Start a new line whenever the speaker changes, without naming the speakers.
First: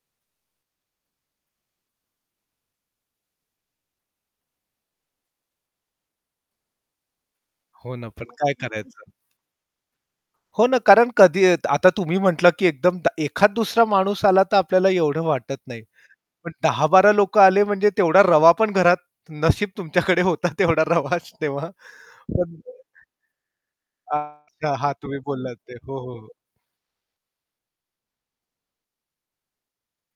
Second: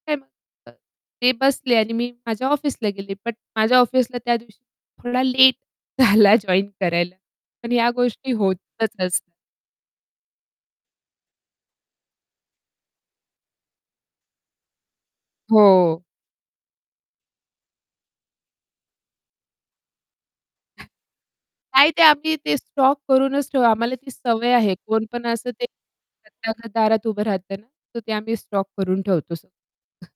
[unintelligible] ते बसले आणि मी माझ्या ऑफिसला गेले, पण माझ्या ऑफिसला त्यादिवशी थोडा लेट झाला, जॉइन करायला. पण ह्या
हो ना, पण
गोष्टी
काय
होतच
करायचं?
असतात.
हो ना. कारण कधी आता तुम्ही म्हटलात, की एकदम एखाद दुसरा माणूस आला तर आपल्याला एवढं वाटत नाही,
हो.
पण 10-12 लोकं आले, म्हणजे तेवढा रवा पण घरात नशीब तुमच्याकडे होता तेवढा रवा शि तेव्हा.
नाही, ते आम्ही
पण
ते स्टॉक करूनच ठेवू, आम्हाला ती सवय
अच्छा.
आहे.
हां,
कोण
तुम्ही
पण असं
बोललात
ते
ते. हो, हो, हो.
[unintelligible] दारात उभं राहतं ना, तर ते आम्ही स्टॉक करून ठेवतो सर्व.